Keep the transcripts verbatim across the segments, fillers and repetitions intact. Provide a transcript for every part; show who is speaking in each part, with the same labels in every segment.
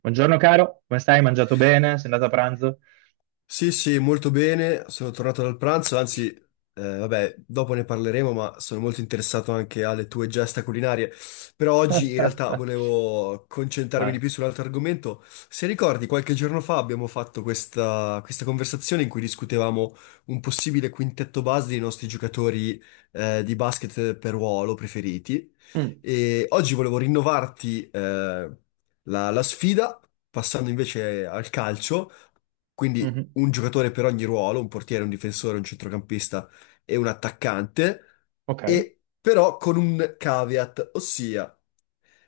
Speaker 1: Buongiorno caro, come stai? Hai mangiato bene? Sei andato a pranzo?
Speaker 2: Sì, sì, molto bene, sono tornato dal pranzo, anzi, eh, vabbè, dopo ne parleremo, ma sono molto interessato anche alle tue gesta culinarie. Però oggi in
Speaker 1: Ah,
Speaker 2: realtà volevo concentrarmi
Speaker 1: vai.
Speaker 2: di più sull'altro argomento. Se ricordi, qualche giorno fa abbiamo fatto questa, questa conversazione in cui discutevamo un possibile quintetto base dei nostri giocatori, eh, di basket per ruolo preferiti.
Speaker 1: Mm.
Speaker 2: E oggi volevo rinnovarti, eh, la la sfida, passando invece al calcio, quindi
Speaker 1: Mhm.
Speaker 2: un giocatore per ogni ruolo: un portiere, un difensore, un centrocampista e un attaccante.
Speaker 1: Ok.
Speaker 2: E però con un caveat, ossia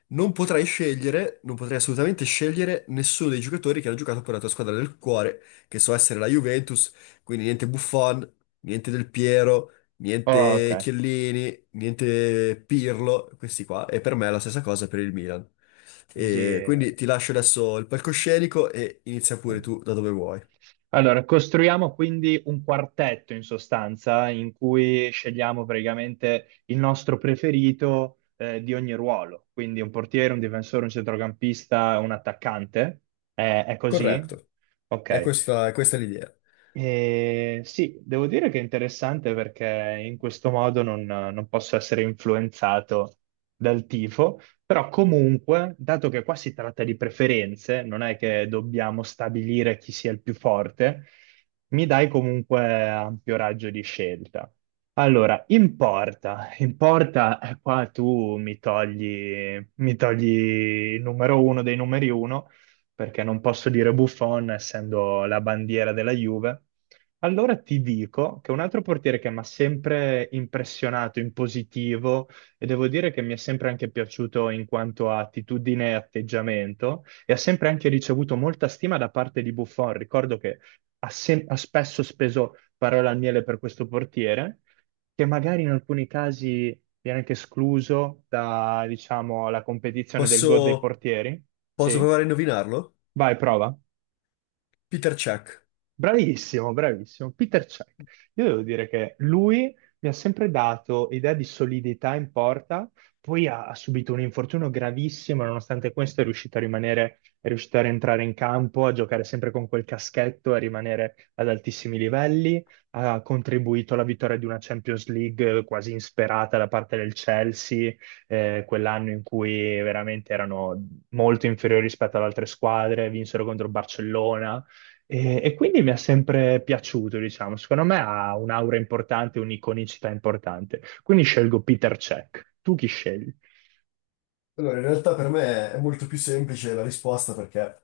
Speaker 2: non potrai scegliere, non potrai assolutamente scegliere nessuno dei giocatori che hanno giocato per la tua squadra del cuore, che so essere la Juventus, quindi niente Buffon, niente Del Piero,
Speaker 1: Oh,
Speaker 2: niente
Speaker 1: ok.
Speaker 2: Chiellini, niente Pirlo, questi qua, e per me è la stessa cosa per il Milan. E
Speaker 1: Sì.
Speaker 2: quindi ti lascio adesso il palcoscenico e inizia pure tu da dove vuoi.
Speaker 1: Allora, costruiamo quindi un quartetto in sostanza in cui scegliamo praticamente il nostro preferito eh, di ogni ruolo, quindi un portiere, un difensore, un centrocampista, un attaccante. Eh, è così?
Speaker 2: Corretto. È
Speaker 1: Ok.
Speaker 2: questa, è questa l'idea.
Speaker 1: Eh, sì, devo dire che è interessante perché in questo modo non, non posso essere influenzato dal tifo, però comunque, dato che qua si tratta di preferenze, non è che dobbiamo stabilire chi sia il più forte, mi dai comunque ampio raggio di scelta. Allora, in porta, in porta, eh, qua tu mi togli, mi togli il numero uno dei numeri uno perché non posso dire Buffon essendo la bandiera della Juve. Allora ti dico che un altro portiere che mi ha sempre impressionato in positivo e devo dire che mi è sempre anche piaciuto in quanto a attitudine e atteggiamento e ha sempre anche ricevuto molta stima da parte di Buffon. Ricordo che ha, sem- ha spesso speso parole al miele per questo portiere, che magari in alcuni casi viene anche escluso da, diciamo, la competizione del GOAT dei
Speaker 2: Posso,
Speaker 1: portieri.
Speaker 2: posso
Speaker 1: Sì.
Speaker 2: provare a indovinarlo?
Speaker 1: Vai, prova.
Speaker 2: Peter Check.
Speaker 1: Bravissimo, bravissimo. Peter Cech. Io devo dire che lui mi ha sempre dato idea di solidità in porta, poi ha, ha subito un infortunio gravissimo, nonostante questo è riuscito a rimanere, è riuscito a rientrare in campo, a giocare sempre con quel caschetto, a rimanere ad altissimi livelli, ha contribuito alla vittoria di una Champions League quasi insperata da parte del Chelsea, eh, quell'anno in cui veramente erano molto inferiori rispetto ad altre squadre, vinsero contro il Barcellona e, e quindi mi è sempre piaciuto, diciamo. Secondo me ha un'aura importante, un'iconicità importante. Quindi scelgo Peter Cech. Tu chi scegli?
Speaker 2: Allora, in realtà per me è molto più semplice la risposta perché,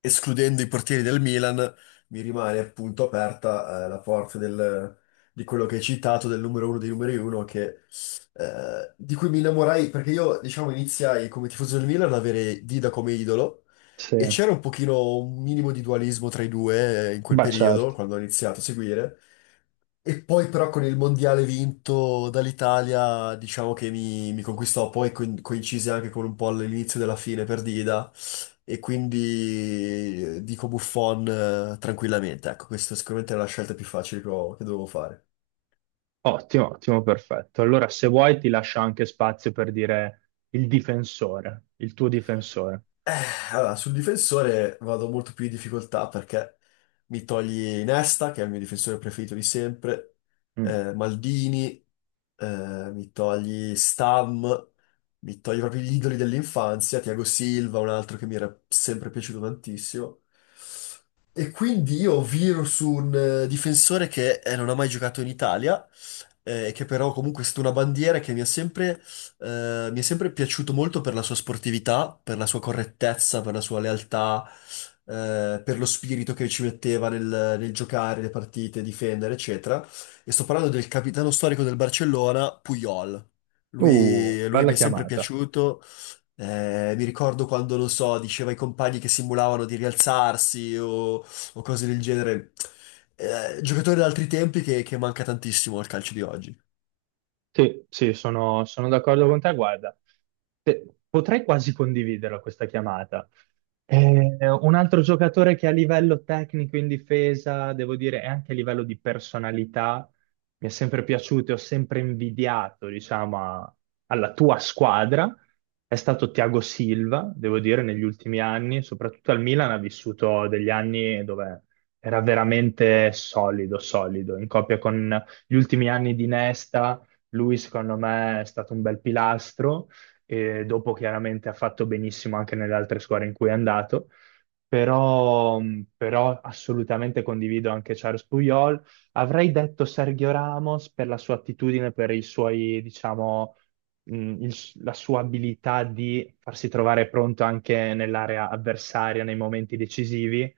Speaker 2: escludendo i portieri del Milan, mi rimane appunto aperta, eh, la porta del- di quello che hai citato, del numero uno dei numeri uno, che, eh, di cui mi innamorai, perché io, diciamo, iniziai come tifoso del Milan ad avere Dida come idolo,
Speaker 1: Sì,
Speaker 2: e c'era un pochino, un minimo di dualismo tra i due, eh, in quel
Speaker 1: beh
Speaker 2: periodo,
Speaker 1: certo.
Speaker 2: quando ho iniziato a seguire, e poi però con il mondiale vinto dall'Italia, diciamo che mi, mi conquistò, poi co- coincise anche con un po' l'inizio della fine per Dida, e quindi eh, dico Buffon, eh, tranquillamente. Ecco, questa sicuramente è la scelta più facile che, ho- che dovevo fare.
Speaker 1: Ottimo, ottimo, perfetto. Allora, se vuoi, ti lascio anche spazio per dire il difensore, il tuo difensore.
Speaker 2: Eh, allora, sul difensore vado molto più in difficoltà perché mi togli Nesta, che è il mio difensore preferito di sempre,
Speaker 1: Mm.
Speaker 2: eh, Maldini, eh, mi togli Stam, mi togli proprio gli idoli dell'infanzia, Thiago Silva, un altro che mi era sempre piaciuto tantissimo. E quindi io viro su un eh, difensore che eh, non ha mai giocato in Italia, eh, che però comunque è stata una bandiera che mi ha sempre, eh, mi è sempre piaciuto molto per la sua sportività, per la sua correttezza, per la sua lealtà, eh, per lo spirito che ci metteva nel, nel giocare le partite, difendere, eccetera. E sto parlando del capitano storico del Barcellona, Puyol.
Speaker 1: Uh,
Speaker 2: Lui, lui
Speaker 1: bella
Speaker 2: mi è sempre
Speaker 1: chiamata.
Speaker 2: piaciuto. Eh, mi ricordo quando, non so, diceva ai compagni che simulavano di rialzarsi o o cose del genere. Eh, giocatori di altri tempi che, che manca tantissimo al calcio di oggi.
Speaker 1: Sì, sì, sono, sono d'accordo con te. Guarda, te- potrei quasi condividerla questa chiamata. Eh, un altro giocatore che a livello tecnico in difesa, devo dire, e anche a livello di personalità, mi è sempre piaciuto e ho sempre invidiato, diciamo, a- alla tua squadra, è stato Thiago Silva, devo dire, negli ultimi anni, soprattutto al Milan ha vissuto degli anni dove era veramente solido, solido, in coppia con gli ultimi anni di Nesta, lui secondo me è stato un bel pilastro e dopo chiaramente ha fatto benissimo anche nelle altre squadre in cui è andato, però, mm, però assolutamente condivido anche Charles Puyol. Avrei detto Sergio Ramos per la sua attitudine, per i suoi, diciamo, mh, il- la sua abilità di farsi trovare pronto anche nell'area avversaria nei momenti decisivi,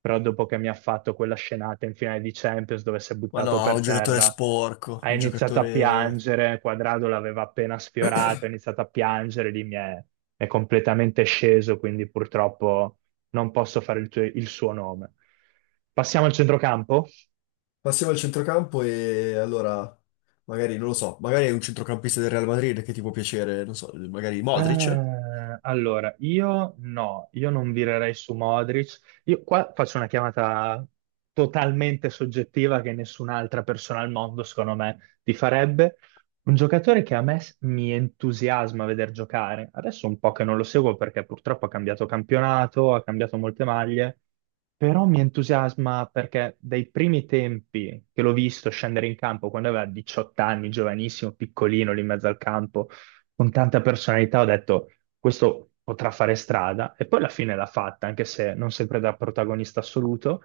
Speaker 1: però dopo che mi ha fatto quella scenata in finale di Champions dove si è
Speaker 2: Ma
Speaker 1: buttato
Speaker 2: no,
Speaker 1: per
Speaker 2: un giocatore
Speaker 1: terra
Speaker 2: sporco,
Speaker 1: ha
Speaker 2: un
Speaker 1: iniziato a
Speaker 2: giocatore...
Speaker 1: piangere, Quadrado l'aveva appena sfiorato, ha iniziato a piangere, lì mi è, è completamente sceso, quindi purtroppo non posso fare il, tuo- il suo nome. Passiamo al centrocampo.
Speaker 2: Passiamo al centrocampo e allora, magari, non lo so, magari è un centrocampista del Real Madrid che ti può piacere, non so, magari Modric?
Speaker 1: Eh, allora, io no, io non virerei su Modric. Io qua faccio una chiamata totalmente soggettiva che nessun'altra persona al mondo, secondo me, ti farebbe. Un giocatore che a me s- mi entusiasma vedere giocare. Adesso un po' che non lo seguo perché purtroppo ha cambiato campionato, ha cambiato molte maglie, però mi entusiasma perché dai primi tempi che l'ho visto scendere in campo quando aveva diciotto anni, giovanissimo, piccolino lì in mezzo al campo con tanta personalità, ho detto questo potrà fare strada e poi alla fine l'ha fatta, anche se non sempre da protagonista assoluto,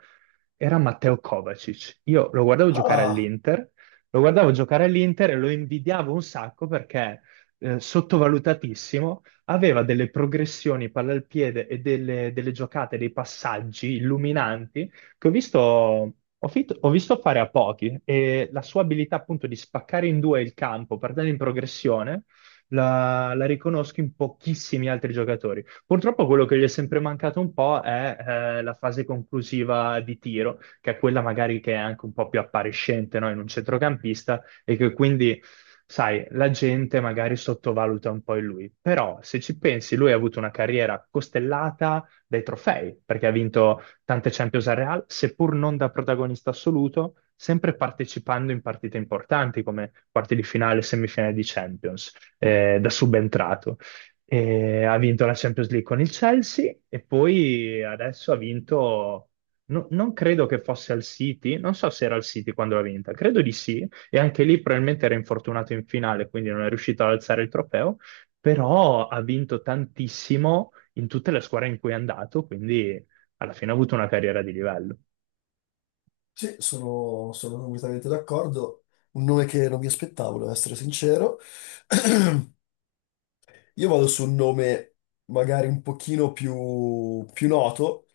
Speaker 1: era Matteo Kovacic. Io lo guardavo giocare
Speaker 2: Ah,
Speaker 1: all'Inter, lo guardavo giocare all'Inter e lo invidiavo un sacco perché eh, sottovalutatissimo, aveva delle progressioni palla al piede e delle, delle giocate, dei passaggi illuminanti che ho visto... Ho, fit- ho visto fare a pochi e la sua abilità appunto di spaccare in due il campo, per dare in progressione, la, la riconosco in pochissimi altri giocatori. Purtroppo quello che gli è sempre mancato un po' è eh, la fase conclusiva di tiro, che è quella magari che è anche un po' più appariscente, no? In un centrocampista e che quindi... Sai, la gente magari sottovaluta un po' in lui, però se ci pensi, lui ha avuto una carriera costellata dai trofei, perché ha vinto tante Champions al Real, seppur non da protagonista assoluto, sempre partecipando in partite importanti come quarti di finale, semifinale di Champions eh, da subentrato. E ha vinto la Champions League con il Chelsea e poi adesso ha vinto, no- non credo che fosse al City, non so se era al City quando l'ha vinta, credo di sì, e anche lì probabilmente era infortunato in finale, quindi non è riuscito ad alzare il trofeo, però ha vinto tantissimo in tutte le squadre in cui è andato, quindi alla fine ha avuto una carriera di livello.
Speaker 2: sì, sono, sono completamente d'accordo. Un nome che non mi aspettavo, devo essere sincero. Io vado su un nome magari un pochino più, più noto,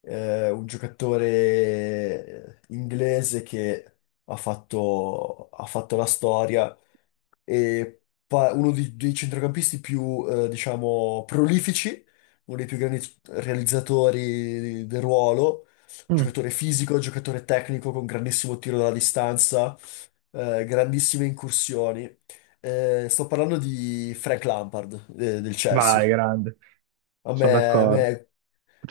Speaker 2: eh, un giocatore eh, inglese che ha fatto, ha fatto la storia e pa- uno di- dei centrocampisti più, eh, diciamo, prolifici, uno dei più grandi realizzatori del ruolo,
Speaker 1: Mm,
Speaker 2: giocatore fisico, giocatore tecnico con grandissimo tiro dalla distanza, eh, grandissime incursioni. Eh, sto parlando di Frank Lampard, eh, del Chelsea.
Speaker 1: vai, grande,
Speaker 2: A
Speaker 1: sono
Speaker 2: me, a
Speaker 1: d'accordo,
Speaker 2: me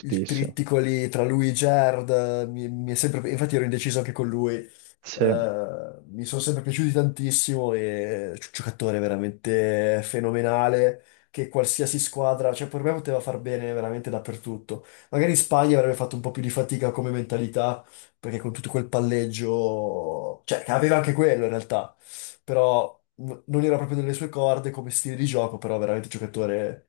Speaker 2: il trittico lì tra lui e Gerrard, eh, mi, mi è sempre... Infatti ero indeciso anche con lui.
Speaker 1: Sì.
Speaker 2: Eh, mi sono sempre piaciuti tantissimo e è un giocatore veramente fenomenale che qualsiasi squadra, cioè per me poteva far bene veramente dappertutto. Magari in Spagna avrebbe fatto un po' più di fatica come mentalità, perché con tutto quel palleggio, cioè che aveva anche quello in realtà, però n- non era proprio nelle sue corde come stile di gioco, però veramente un giocatore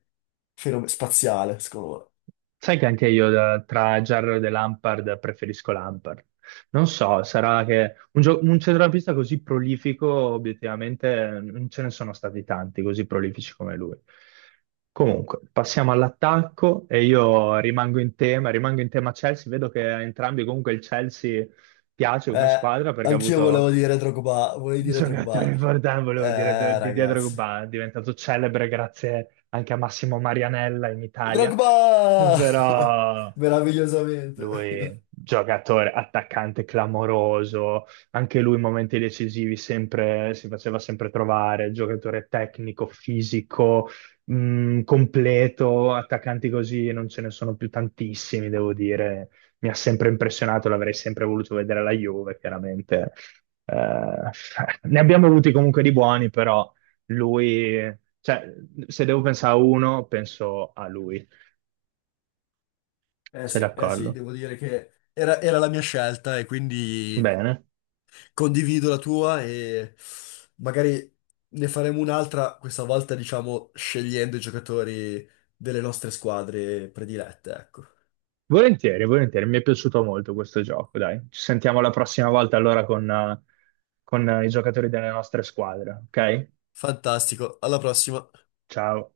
Speaker 2: fenom- spaziale, secondo
Speaker 1: Sai che anche io da- tra Gerrard e Lampard preferisco Lampard. Non so, sarà che un, gio- un centrocampista così prolifico, obiettivamente, non ce ne sono stati tanti così prolifici come lui. Comunque, passiamo all'attacco e io rimango in tema, rimango in tema Chelsea. Vedo che a entrambi comunque il Chelsea piace
Speaker 2: me.
Speaker 1: come
Speaker 2: Eh,
Speaker 1: squadra perché ha
Speaker 2: anch'io
Speaker 1: avuto
Speaker 2: volevo dire Drogba, volevo dire
Speaker 1: sono un attore
Speaker 2: Drogba.
Speaker 1: importante, volevo dire, de-
Speaker 2: Eh,
Speaker 1: di Dietro
Speaker 2: ragazzi.
Speaker 1: Gubà, è diventato celebre grazie anche a Massimo Marianella in Italia,
Speaker 2: Drogba!
Speaker 1: però lui,
Speaker 2: Meravigliosamente.
Speaker 1: giocatore, attaccante clamoroso, anche lui in momenti decisivi sempre, si faceva sempre trovare, giocatore tecnico, fisico, mh, completo, attaccanti così non ce ne sono più tantissimi, devo dire. Mi ha sempre impressionato, l'avrei sempre voluto vedere alla Juve, chiaramente eh, ne abbiamo avuti comunque di buoni, però lui, cioè, se devo pensare a uno, penso a lui.
Speaker 2: Eh
Speaker 1: Sei
Speaker 2: sì, eh sì,
Speaker 1: d'accordo?
Speaker 2: devo dire che era, era la mia scelta e quindi
Speaker 1: Bene.
Speaker 2: condivido la tua e magari ne faremo un'altra, questa volta diciamo scegliendo i giocatori delle nostre squadre predilette, ecco.
Speaker 1: Volentieri, volentieri, mi è piaciuto molto questo gioco, dai. Ci sentiamo la prossima volta allora con, eh, con eh, i giocatori delle nostre squadre, ok?
Speaker 2: Fantastico, alla prossima.
Speaker 1: Ciao.